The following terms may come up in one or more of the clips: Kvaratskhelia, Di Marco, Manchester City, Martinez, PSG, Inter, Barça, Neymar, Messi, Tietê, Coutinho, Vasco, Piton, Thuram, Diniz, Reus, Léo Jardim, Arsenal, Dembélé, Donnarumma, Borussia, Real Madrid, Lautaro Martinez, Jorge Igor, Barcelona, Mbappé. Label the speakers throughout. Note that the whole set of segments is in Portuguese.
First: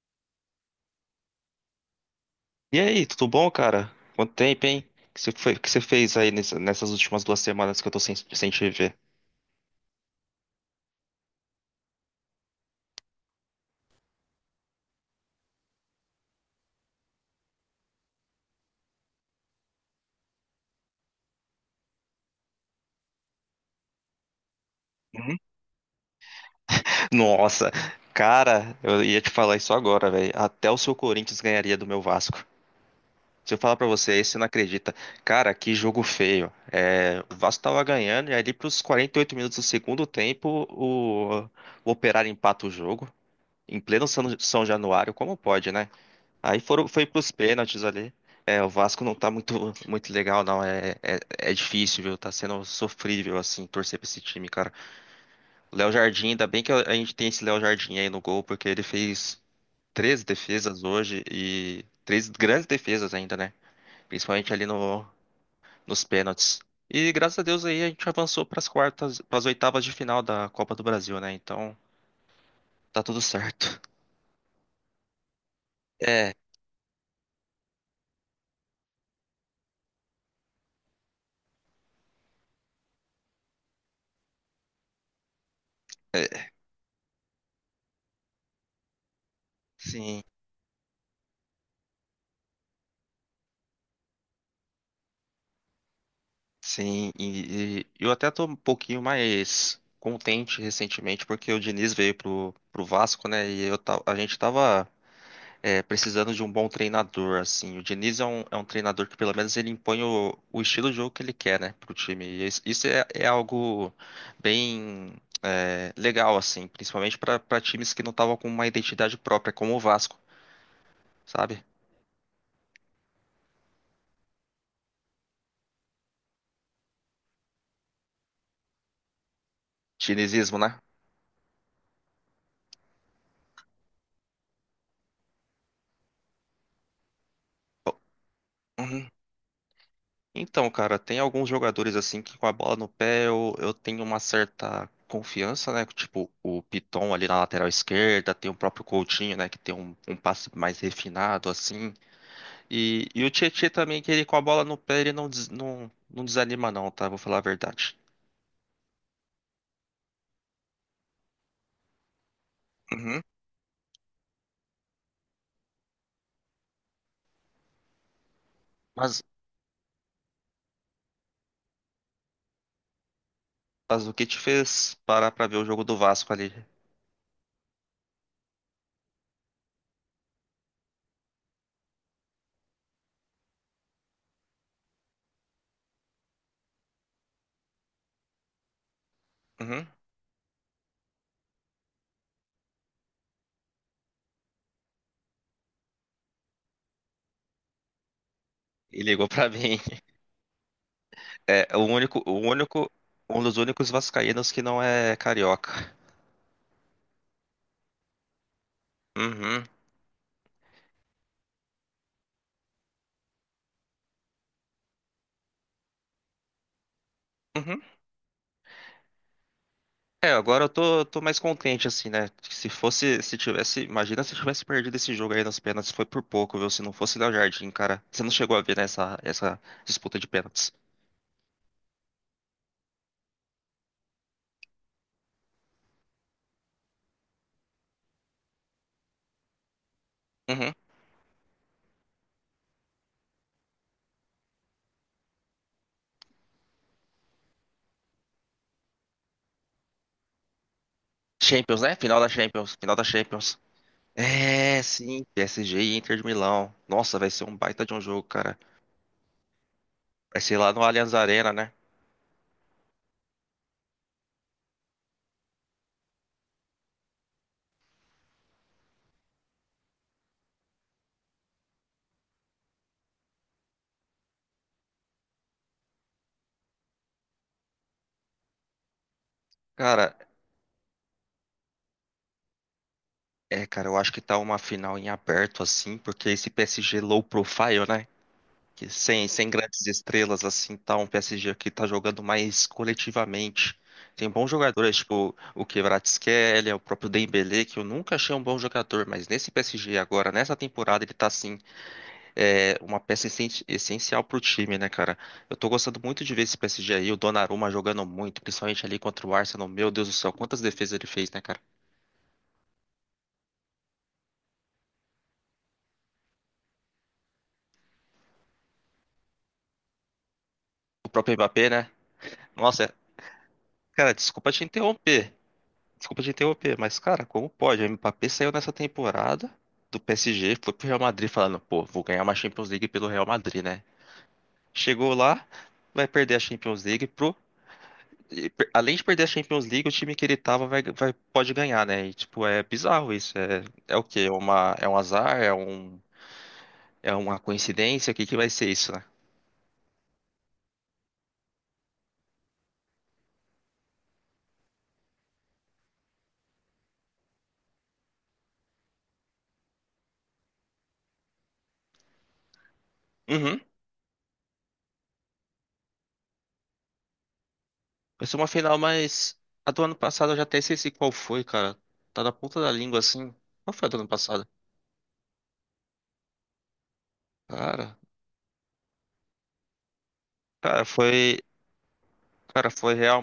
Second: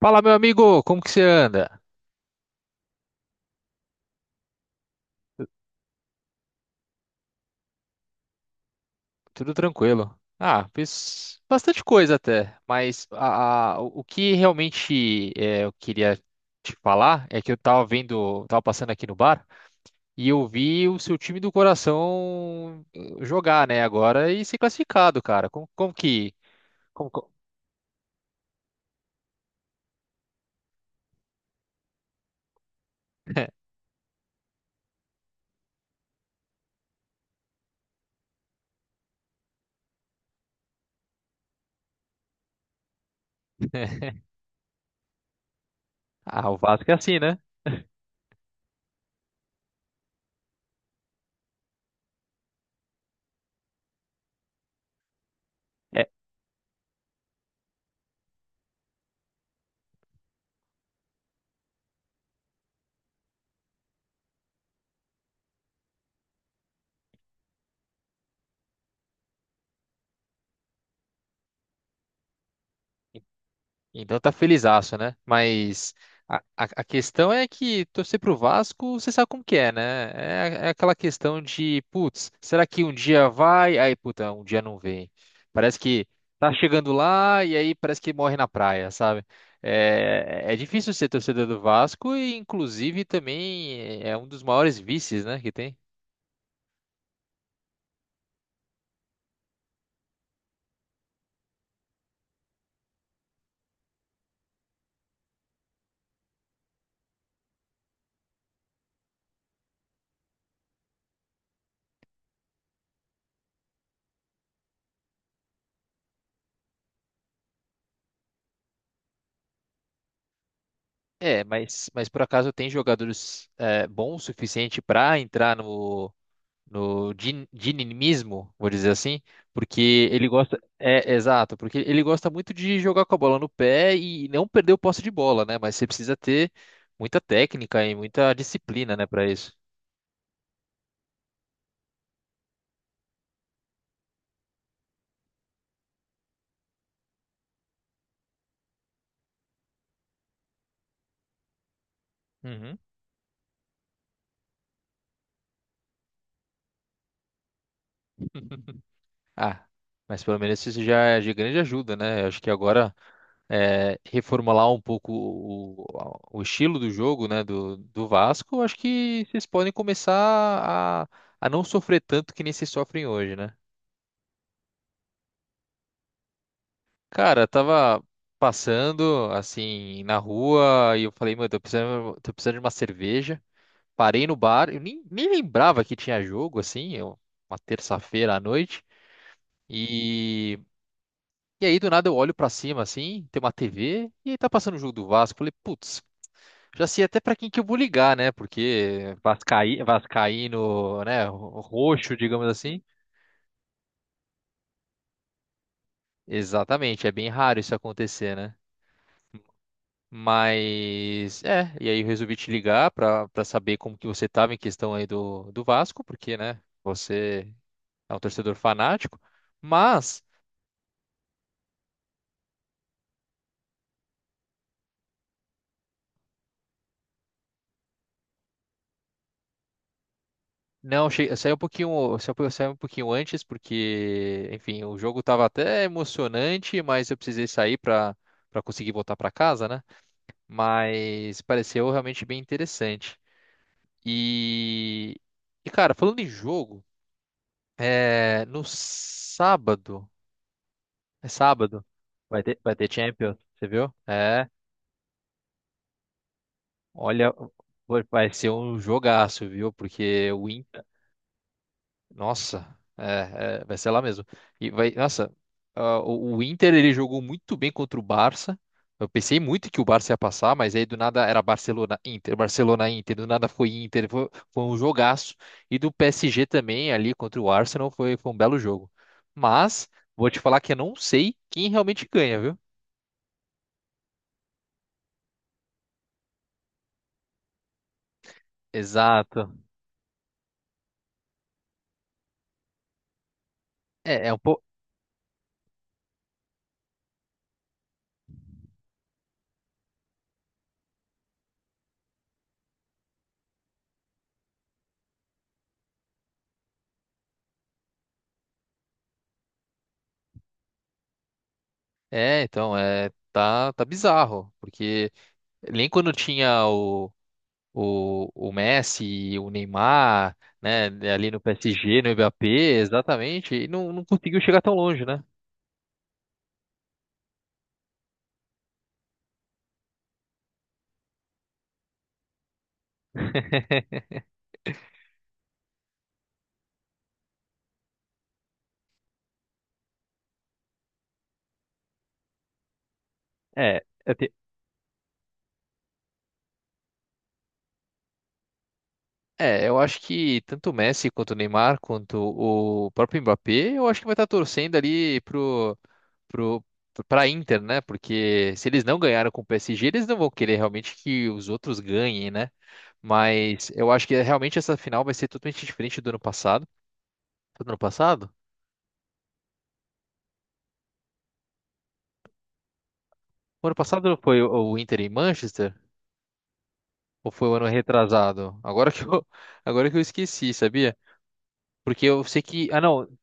Speaker 1: Fala, meu amigo, como que você anda?
Speaker 2: E aí, tudo bom, cara? Quanto tempo, hein? O que que você fez aí nessas últimas duas semanas que eu tô sem te ver?
Speaker 1: Tudo tranquilo? Ah, fiz bastante coisa até, mas o que realmente é, eu queria te falar é que eu tava vendo, tava passando aqui no bar e eu vi o seu time do coração jogar, né, agora e ser classificado, cara. Como, como que. como- co-
Speaker 2: Nossa, cara, eu ia te falar isso agora, velho. Até o seu Corinthians ganharia do meu Vasco. Se eu falar pra você, aí você não acredita. Cara, que jogo feio. É, o Vasco tava ganhando e ali pros 48 minutos do segundo tempo, o Operário empata o jogo. Em pleno São Januário, como pode, né?
Speaker 1: Ah, o Vasco é
Speaker 2: Foi
Speaker 1: assim,
Speaker 2: pros
Speaker 1: né?
Speaker 2: pênaltis ali. É, o Vasco não tá muito legal, não. É difícil, viu? Tá sendo sofrível, assim, torcer pra esse time, cara. O Léo
Speaker 1: É.
Speaker 2: Jardim, ainda bem que a gente tem esse Léo Jardim aí no gol, porque ele fez 13 defesas hoje e três grandes defesas ainda, né? Principalmente ali no, nos pênaltis. E graças a Deus aí a gente avançou para as quartas, para as oitavas de final da Copa do Brasil, né? Então tá tudo certo.
Speaker 1: Então tá felizaço, né? Mas
Speaker 2: É,
Speaker 1: a questão é que torcer pro Vasco, você sabe como que é, né? É, é aquela questão de, putz, será que um dia vai? Aí, puta, um dia não vem. Parece que tá chegando lá e aí parece que morre na praia, sabe?
Speaker 2: sim,
Speaker 1: É, é difícil ser torcedor do Vasco e, inclusive, também é um dos maiores vícios, né, que tem.
Speaker 2: sim. E eu até tô um pouquinho mais contente recentemente porque o Diniz veio pro Vasco, né? E a gente tava precisando de um bom treinador, assim. O Diniz é é um treinador que, pelo menos, ele impõe o estilo de jogo que ele quer, né, pro time. E isso é algo bem legal, assim, principalmente para times que não estavam com uma identidade própria, como o Vasco,
Speaker 1: É,
Speaker 2: sabe?
Speaker 1: mas por acaso tem jogadores bons o suficiente para entrar no dinimismo, vou dizer assim, porque ele gosta,
Speaker 2: Dinizismo, né?
Speaker 1: é, exato, porque ele gosta muito de jogar com a bola no pé e não perder o posse de bola, né? Mas você precisa ter muita técnica e muita disciplina, né,
Speaker 2: Uhum.
Speaker 1: para isso.
Speaker 2: Então, cara, tem alguns jogadores assim que com a bola no pé eu tenho uma certa confiança, né? Tipo o Piton ali na lateral esquerda, tem o próprio Coutinho, né? Que tem um passe mais refinado, assim.
Speaker 1: Uhum.
Speaker 2: E o Tietê também, que ele com a bola no pé, ele não desanima não, tá? Vou falar a verdade.
Speaker 1: Ah, mas pelo menos isso já é de grande ajuda, né? Eu acho que agora
Speaker 2: Uhum.
Speaker 1: reformular um pouco o estilo do jogo, né, do Vasco, eu acho
Speaker 2: Mas,
Speaker 1: que vocês podem começar a, a não sofrer tanto que nem vocês sofrem hoje, né?
Speaker 2: mas o que te fez parar pra ver o jogo do Vasco ali?
Speaker 1: Cara, eu tava passando assim na rua e eu falei, mano, tô precisando de uma cerveja. Parei no bar, eu nem lembrava que tinha jogo assim, uma terça-feira à noite.
Speaker 2: Uhum.
Speaker 1: E, e aí do nada eu olho pra cima assim, tem uma TV e aí tá passando o jogo do Vasco. Falei, putz, já sei até pra quem que eu vou ligar, né?
Speaker 2: E
Speaker 1: Porque
Speaker 2: ligou pra mim.
Speaker 1: Vascaíno, né,
Speaker 2: É o
Speaker 1: roxo,
Speaker 2: o
Speaker 1: digamos assim.
Speaker 2: único, um dos únicos vascaínos que não é carioca.
Speaker 1: Exatamente, é bem raro isso acontecer, né?
Speaker 2: Uhum,
Speaker 1: Mas é, e aí eu resolvi te ligar para para saber como que você estava em questão aí do Vasco, porque, né, você
Speaker 2: uhum.
Speaker 1: é um torcedor fanático, mas
Speaker 2: É, agora eu tô mais contente, assim, né? Se fosse, se tivesse, imagina se tivesse perdido esse jogo aí nas pênaltis, foi por pouco, viu? Se não fosse Léo Jardim, cara. Você não chegou a ver, né, essa disputa de pênaltis.
Speaker 1: não, eu saí um pouquinho, eu saí um pouquinho antes porque, enfim, o jogo estava até emocionante, mas eu precisei sair para para conseguir voltar para casa, né?
Speaker 2: Uhum.
Speaker 1: Mas pareceu realmente bem interessante. E e cara, falando em jogo, é, no sábado. É
Speaker 2: Champions,
Speaker 1: sábado.
Speaker 2: né? Final da
Speaker 1: Vai
Speaker 2: Champions,
Speaker 1: ter
Speaker 2: final da
Speaker 1: Champions,
Speaker 2: Champions.
Speaker 1: você viu? É.
Speaker 2: É, sim, PSG e Inter de Milão. Nossa, vai
Speaker 1: Olha,
Speaker 2: ser um baita de um jogo,
Speaker 1: vai ser
Speaker 2: cara.
Speaker 1: um jogaço, viu? Porque
Speaker 2: Vai
Speaker 1: o
Speaker 2: ser lá no
Speaker 1: Inter.
Speaker 2: Allianz Arena, né?
Speaker 1: Nossa, é, vai ser lá mesmo. E vai, nossa, ah, o Inter ele jogou muito bem contra o Barça. Eu pensei muito que o Barça ia passar, mas aí do nada era Barcelona, Inter, Barcelona, Inter, do nada foi Inter, foi um jogaço. E do PSG também ali contra o Arsenal foi um belo jogo. Mas
Speaker 2: Cara,
Speaker 1: vou te falar que eu não sei quem realmente ganha, viu?
Speaker 2: cara, eu acho que tá uma final em aberto, assim, porque esse PSG low profile, né? Que sem
Speaker 1: Exato.
Speaker 2: grandes estrelas, assim, tá um PSG que tá jogando mais coletivamente.
Speaker 1: É,
Speaker 2: Tem
Speaker 1: é um
Speaker 2: bons
Speaker 1: pouco.
Speaker 2: jogadores, tipo o Kvaratskhelia, o próprio Dembélé, que eu nunca achei um bom jogador, mas nesse PSG agora, nessa temporada, ele tá, assim, é uma peça essencial pro time, né, cara? Eu tô gostando muito de ver esse PSG aí, o Donnarumma jogando muito, principalmente ali contra o Arsenal. Meu Deus do céu, quantas defesas ele fez, né, cara?
Speaker 1: É, então, tá bizarro, porque nem quando tinha o Messi e o Neymar, né,
Speaker 2: O
Speaker 1: ali
Speaker 2: próprio
Speaker 1: no
Speaker 2: Mbappé, né?
Speaker 1: PSG, no Mbappé,
Speaker 2: Nossa, é-
Speaker 1: exatamente, e não, não
Speaker 2: cara,
Speaker 1: conseguiu
Speaker 2: desculpa
Speaker 1: chegar
Speaker 2: te
Speaker 1: tão longe, né?
Speaker 2: interromper. Desculpa te interromper, mas, cara, como pode? O Mbappé saiu nessa temporada do PSG, foi pro Real Madrid falando, pô, vou ganhar uma Champions League pelo Real Madrid, né? Chegou lá, vai perder a Champions League além de perder a Champions League, o time que ele tava pode ganhar, né? E, tipo, é bizarro isso. É,
Speaker 1: É.
Speaker 2: é o quê? É um azar? É uma coincidência? O que que vai ser isso, né?
Speaker 1: É, eu acho que tanto o Messi quanto o Neymar, quanto o próprio Mbappé, eu acho que vai estar torcendo pro, pra Inter, né? Porque se eles não ganharam com o PSG, eles não vão querer realmente que os outros ganhem, né?
Speaker 2: Uhum.
Speaker 1: Mas eu acho que realmente essa final vai ser totalmente diferente do ano passado. Foi do ano
Speaker 2: Vai
Speaker 1: passado?
Speaker 2: ser uma final, mas a do ano passado eu já até esqueci qual foi, cara. Tá na ponta da língua, assim.
Speaker 1: O ano
Speaker 2: Qual foi a do ano
Speaker 1: passado foi
Speaker 2: passado?
Speaker 1: o Inter em Manchester? Ou foi o ano
Speaker 2: Cara,
Speaker 1: retrasado? Agora que eu, agora que eu esqueci,
Speaker 2: cara,
Speaker 1: sabia?
Speaker 2: foi,
Speaker 1: Porque eu sei que.
Speaker 2: cara,
Speaker 1: Ah,
Speaker 2: foi
Speaker 1: não.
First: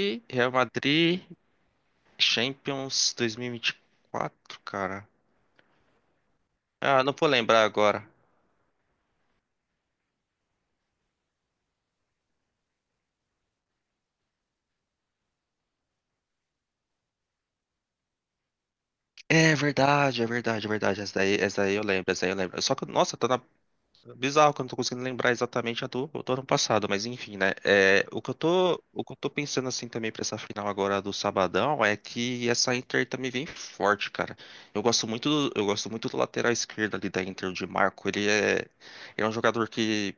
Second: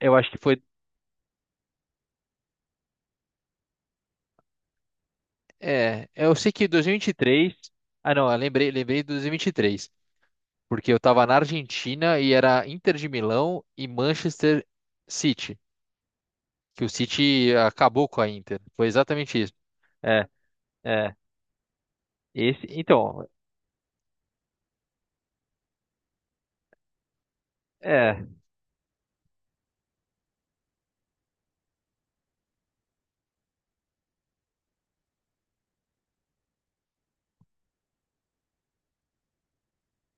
Speaker 1: Eu acho que
Speaker 2: Real
Speaker 1: foi.
Speaker 2: Madrid Champions 2024, cara.
Speaker 1: É, é, eu sei que
Speaker 2: Ah, não vou
Speaker 1: 2023.
Speaker 2: lembrar agora.
Speaker 1: Ah, não, lembrei de 2023, porque eu tava na Argentina e era Inter de Milão e Manchester City, que o City acabou com a Inter. Foi exatamente isso.
Speaker 2: É verdade, é
Speaker 1: É,
Speaker 2: verdade, é verdade.
Speaker 1: é.
Speaker 2: Essa daí eu lembro, essa daí eu lembro.
Speaker 1: Esse,
Speaker 2: Só que, nossa,
Speaker 1: então,
Speaker 2: tá na... Bizarro que eu não tô conseguindo lembrar exatamente a do ano passado, mas enfim, né? É, o
Speaker 1: é,
Speaker 2: que eu tô, o que eu tô pensando assim também pra essa final agora do Sabadão é que essa Inter também vem forte, cara. Eu gosto muito do, eu gosto muito do lateral esquerdo ali da Inter, o Di Marco. Ele é um jogador que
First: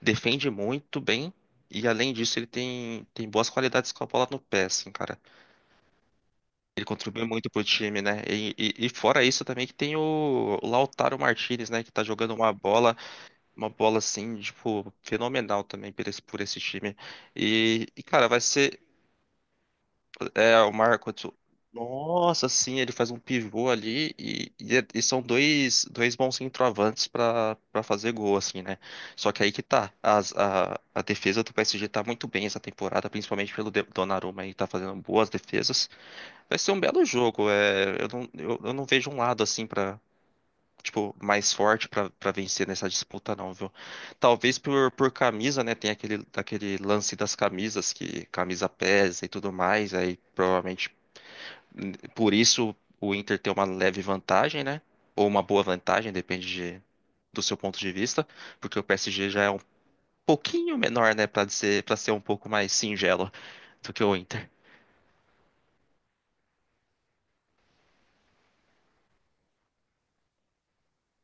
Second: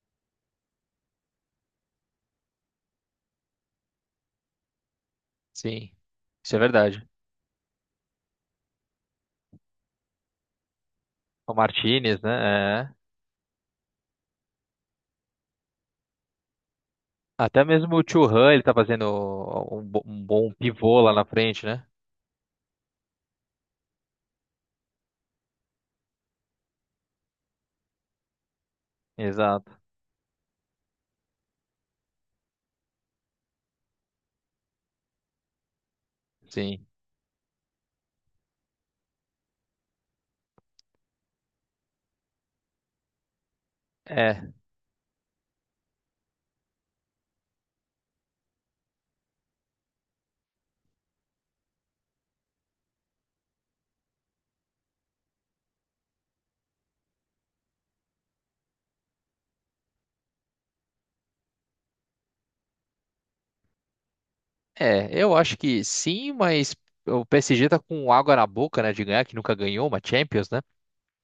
Speaker 2: defende muito bem e, além disso, ele tem boas qualidades com a bola no pé, assim, cara.
Speaker 1: sim. Isso é
Speaker 2: Ele
Speaker 1: verdade.
Speaker 2: contribuiu muito pro time, né? E, e fora isso também que tem o Lautaro
Speaker 1: O
Speaker 2: Martinez, né? Que tá
Speaker 1: Martinez,
Speaker 2: jogando
Speaker 1: né? É.
Speaker 2: uma bola assim, tipo, fenomenal também por por esse time.
Speaker 1: Até mesmo
Speaker 2: E,
Speaker 1: o
Speaker 2: cara, vai
Speaker 1: Thuram, ele tá
Speaker 2: ser
Speaker 1: fazendo um bom
Speaker 2: é, o
Speaker 1: pivô lá
Speaker 2: Marco.
Speaker 1: na frente, né?
Speaker 2: Nossa, sim, ele faz um pivô ali e são dois bons centroavantes pra para fazer gol, assim, né? Só que aí que
Speaker 1: Exato.
Speaker 2: tá. A defesa do PSG tá muito bem essa temporada, principalmente pelo Donnarumma aí, tá fazendo boas defesas. Vai ser um
Speaker 1: Sim.
Speaker 2: belo jogo. É, eu não vejo um lado assim pra tipo mais forte pra para vencer nessa disputa não, viu?
Speaker 1: É.
Speaker 2: Talvez por camisa, né? Tem aquele lance das camisas que camisa pesa e tudo mais. Aí provavelmente por isso o Inter tem uma leve vantagem, né? Ou uma boa vantagem, depende de- do seu ponto de vista, porque o PSG já é um pouquinho menor, né? Para ser um pouco mais singelo do que o Inter.
Speaker 1: É, eu acho que sim, mas o PSG tá com água na boca, né, de ganhar, que nunca ganhou uma Champions, né?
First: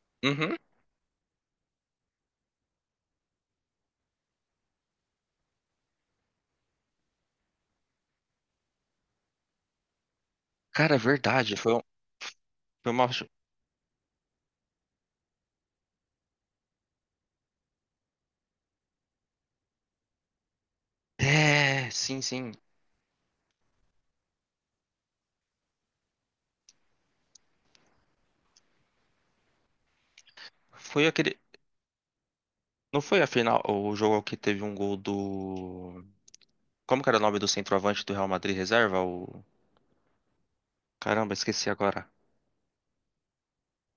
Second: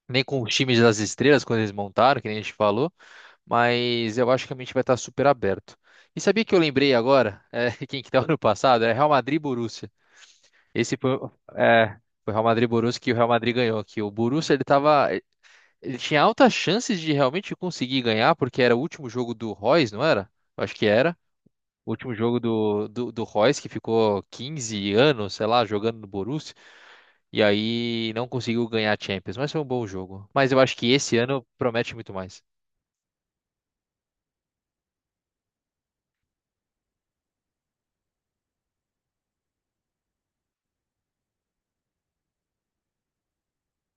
Speaker 1: Nem com os
Speaker 2: Uhum.
Speaker 1: times das estrelas, quando eles montaram, que nem a gente falou, mas eu acho que a mente vai estar super aberto. E sabia que eu lembrei agora, é, quem que tava no passado? É Real Madrid e Borussia.
Speaker 2: Cara,
Speaker 1: Esse
Speaker 2: é
Speaker 1: foi,
Speaker 2: verdade. Foi, um-
Speaker 1: é, foi Real Madrid e
Speaker 2: foi
Speaker 1: Borussia
Speaker 2: uma.
Speaker 1: que o Real Madrid ganhou, que o Borussia, ele tava, ele tinha altas chances de realmente conseguir ganhar, porque era o último jogo do Royce, não era? Eu acho que era
Speaker 2: É,
Speaker 1: o último
Speaker 2: sim,
Speaker 1: jogo
Speaker 2: sim.
Speaker 1: do Reus, que ficou 15 anos, sei lá, jogando no Borussia, e aí não conseguiu ganhar a Champions, mas foi um bom jogo. Mas eu acho que
Speaker 2: Foi
Speaker 1: esse
Speaker 2: aquele.
Speaker 1: ano promete muito mais.
Speaker 2: Não foi a final, o jogo que teve um gol do. Como que era o nome do centroavante do Real Madrid reserva? O... Caramba, esqueci agora.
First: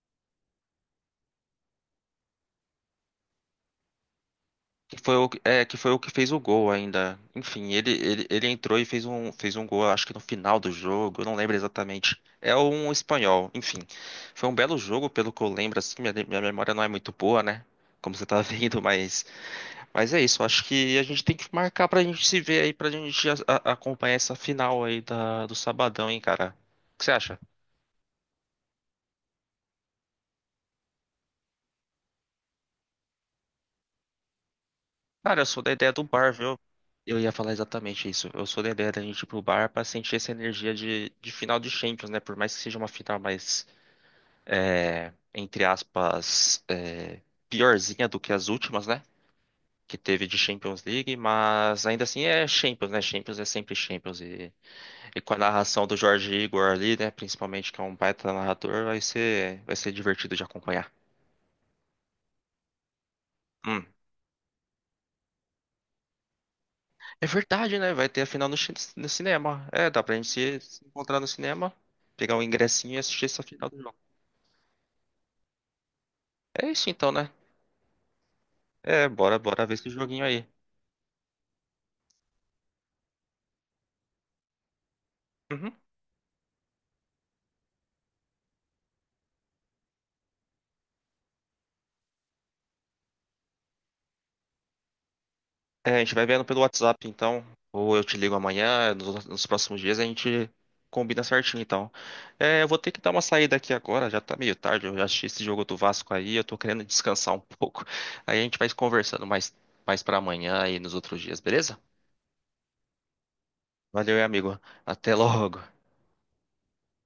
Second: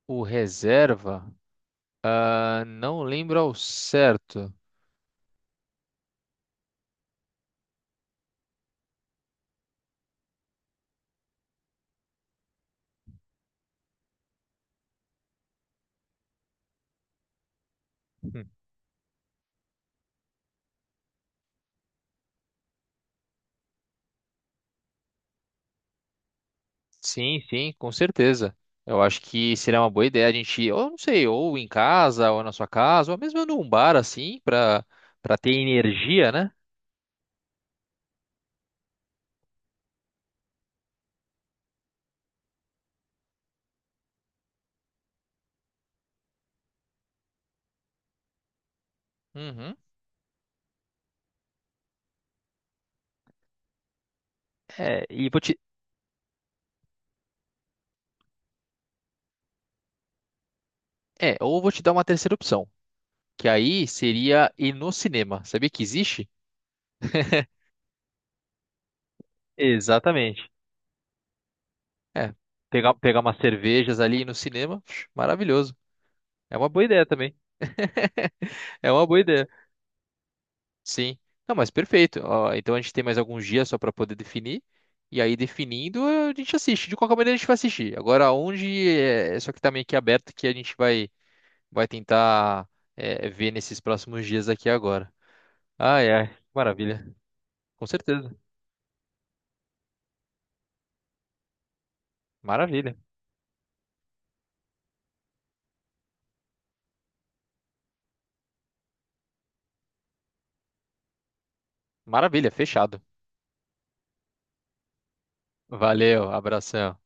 Speaker 1: O reserva, ah, não lembro ao certo.
Speaker 2: É, que foi o que fez o gol ainda. Enfim, ele entrou e fez fez um gol, acho que no final do jogo, eu não lembro exatamente. É um espanhol. Enfim, foi um belo jogo, pelo que eu lembro, assim, minha memória não é muito boa, né? Como você tá
Speaker 1: Hum.
Speaker 2: vendo, mas. Mas é isso, acho que a gente tem que marcar pra gente se ver aí, pra gente acompanhar essa final aí do sabadão, hein, cara. O que você acha?
Speaker 1: Sim, sim, com certeza. Eu acho que seria uma boa ideia a gente, ou não sei, ou em casa, ou na sua casa, ou mesmo num bar assim, pra, pra
Speaker 2: Cara, eu
Speaker 1: ter
Speaker 2: sou da ideia do
Speaker 1: energia,
Speaker 2: bar,
Speaker 1: né?
Speaker 2: viu? Eu ia falar exatamente isso. Eu sou da ideia da gente ir pro bar pra sentir essa energia de final de Champions, né? Por mais que seja uma final mais, é, entre aspas, é, piorzinha do que as últimas, né?
Speaker 1: Uhum.
Speaker 2: Que teve de Champions League, mas ainda assim é Champions, né? Champions é sempre Champions. e
Speaker 1: É,
Speaker 2: E
Speaker 1: e
Speaker 2: com a
Speaker 1: vou te,
Speaker 2: narração do Jorge Igor ali, né? Principalmente que é um baita narrador, vai vai ser divertido de acompanhar.
Speaker 1: ou vou te dar uma terceira opção. Que aí
Speaker 2: Hum.
Speaker 1: seria ir no cinema. Sabia que existe?
Speaker 2: É verdade, né? Vai ter a final no cinema. É, dá pra gente
Speaker 1: Exatamente.
Speaker 2: se encontrar no cinema,
Speaker 1: É,
Speaker 2: pegar um ingressinho e
Speaker 1: pegar
Speaker 2: assistir
Speaker 1: umas
Speaker 2: essa final do jogo.
Speaker 1: cervejas ali e ir no cinema, psh, maravilhoso. É uma
Speaker 2: É
Speaker 1: boa
Speaker 2: isso
Speaker 1: ideia
Speaker 2: então, né?
Speaker 1: também. É uma
Speaker 2: É,
Speaker 1: boa ideia.
Speaker 2: bora ver esse joguinho aí.
Speaker 1: Sim. Não, mas perfeito. Ó, então a gente tem mais alguns dias só para poder definir. E aí,
Speaker 2: Uhum.
Speaker 1: definindo, a gente assiste. De qualquer maneira, a gente vai assistir. Agora, onde é só que tá meio que aberto que vai tentar é, ver nesses próximos dias aqui agora.
Speaker 2: É, a
Speaker 1: Ai,
Speaker 2: gente vai
Speaker 1: ai,
Speaker 2: vendo pelo
Speaker 1: maravilha.
Speaker 2: WhatsApp, então.
Speaker 1: Com
Speaker 2: Ou eu te
Speaker 1: certeza.
Speaker 2: ligo amanhã, nos próximos dias a gente combina certinho, então. É, eu vou ter
Speaker 1: Maravilha.
Speaker 2: que dar uma saída aqui agora, já tá meio tarde, eu já assisti esse jogo do Vasco aí, eu tô querendo descansar um pouco. Aí a gente vai conversando mais pra amanhã e nos outros dias, beleza?
Speaker 1: Maravilha, fechado.
Speaker 2: Valeu, amigo. Até logo.
Speaker 1: Valeu, abração.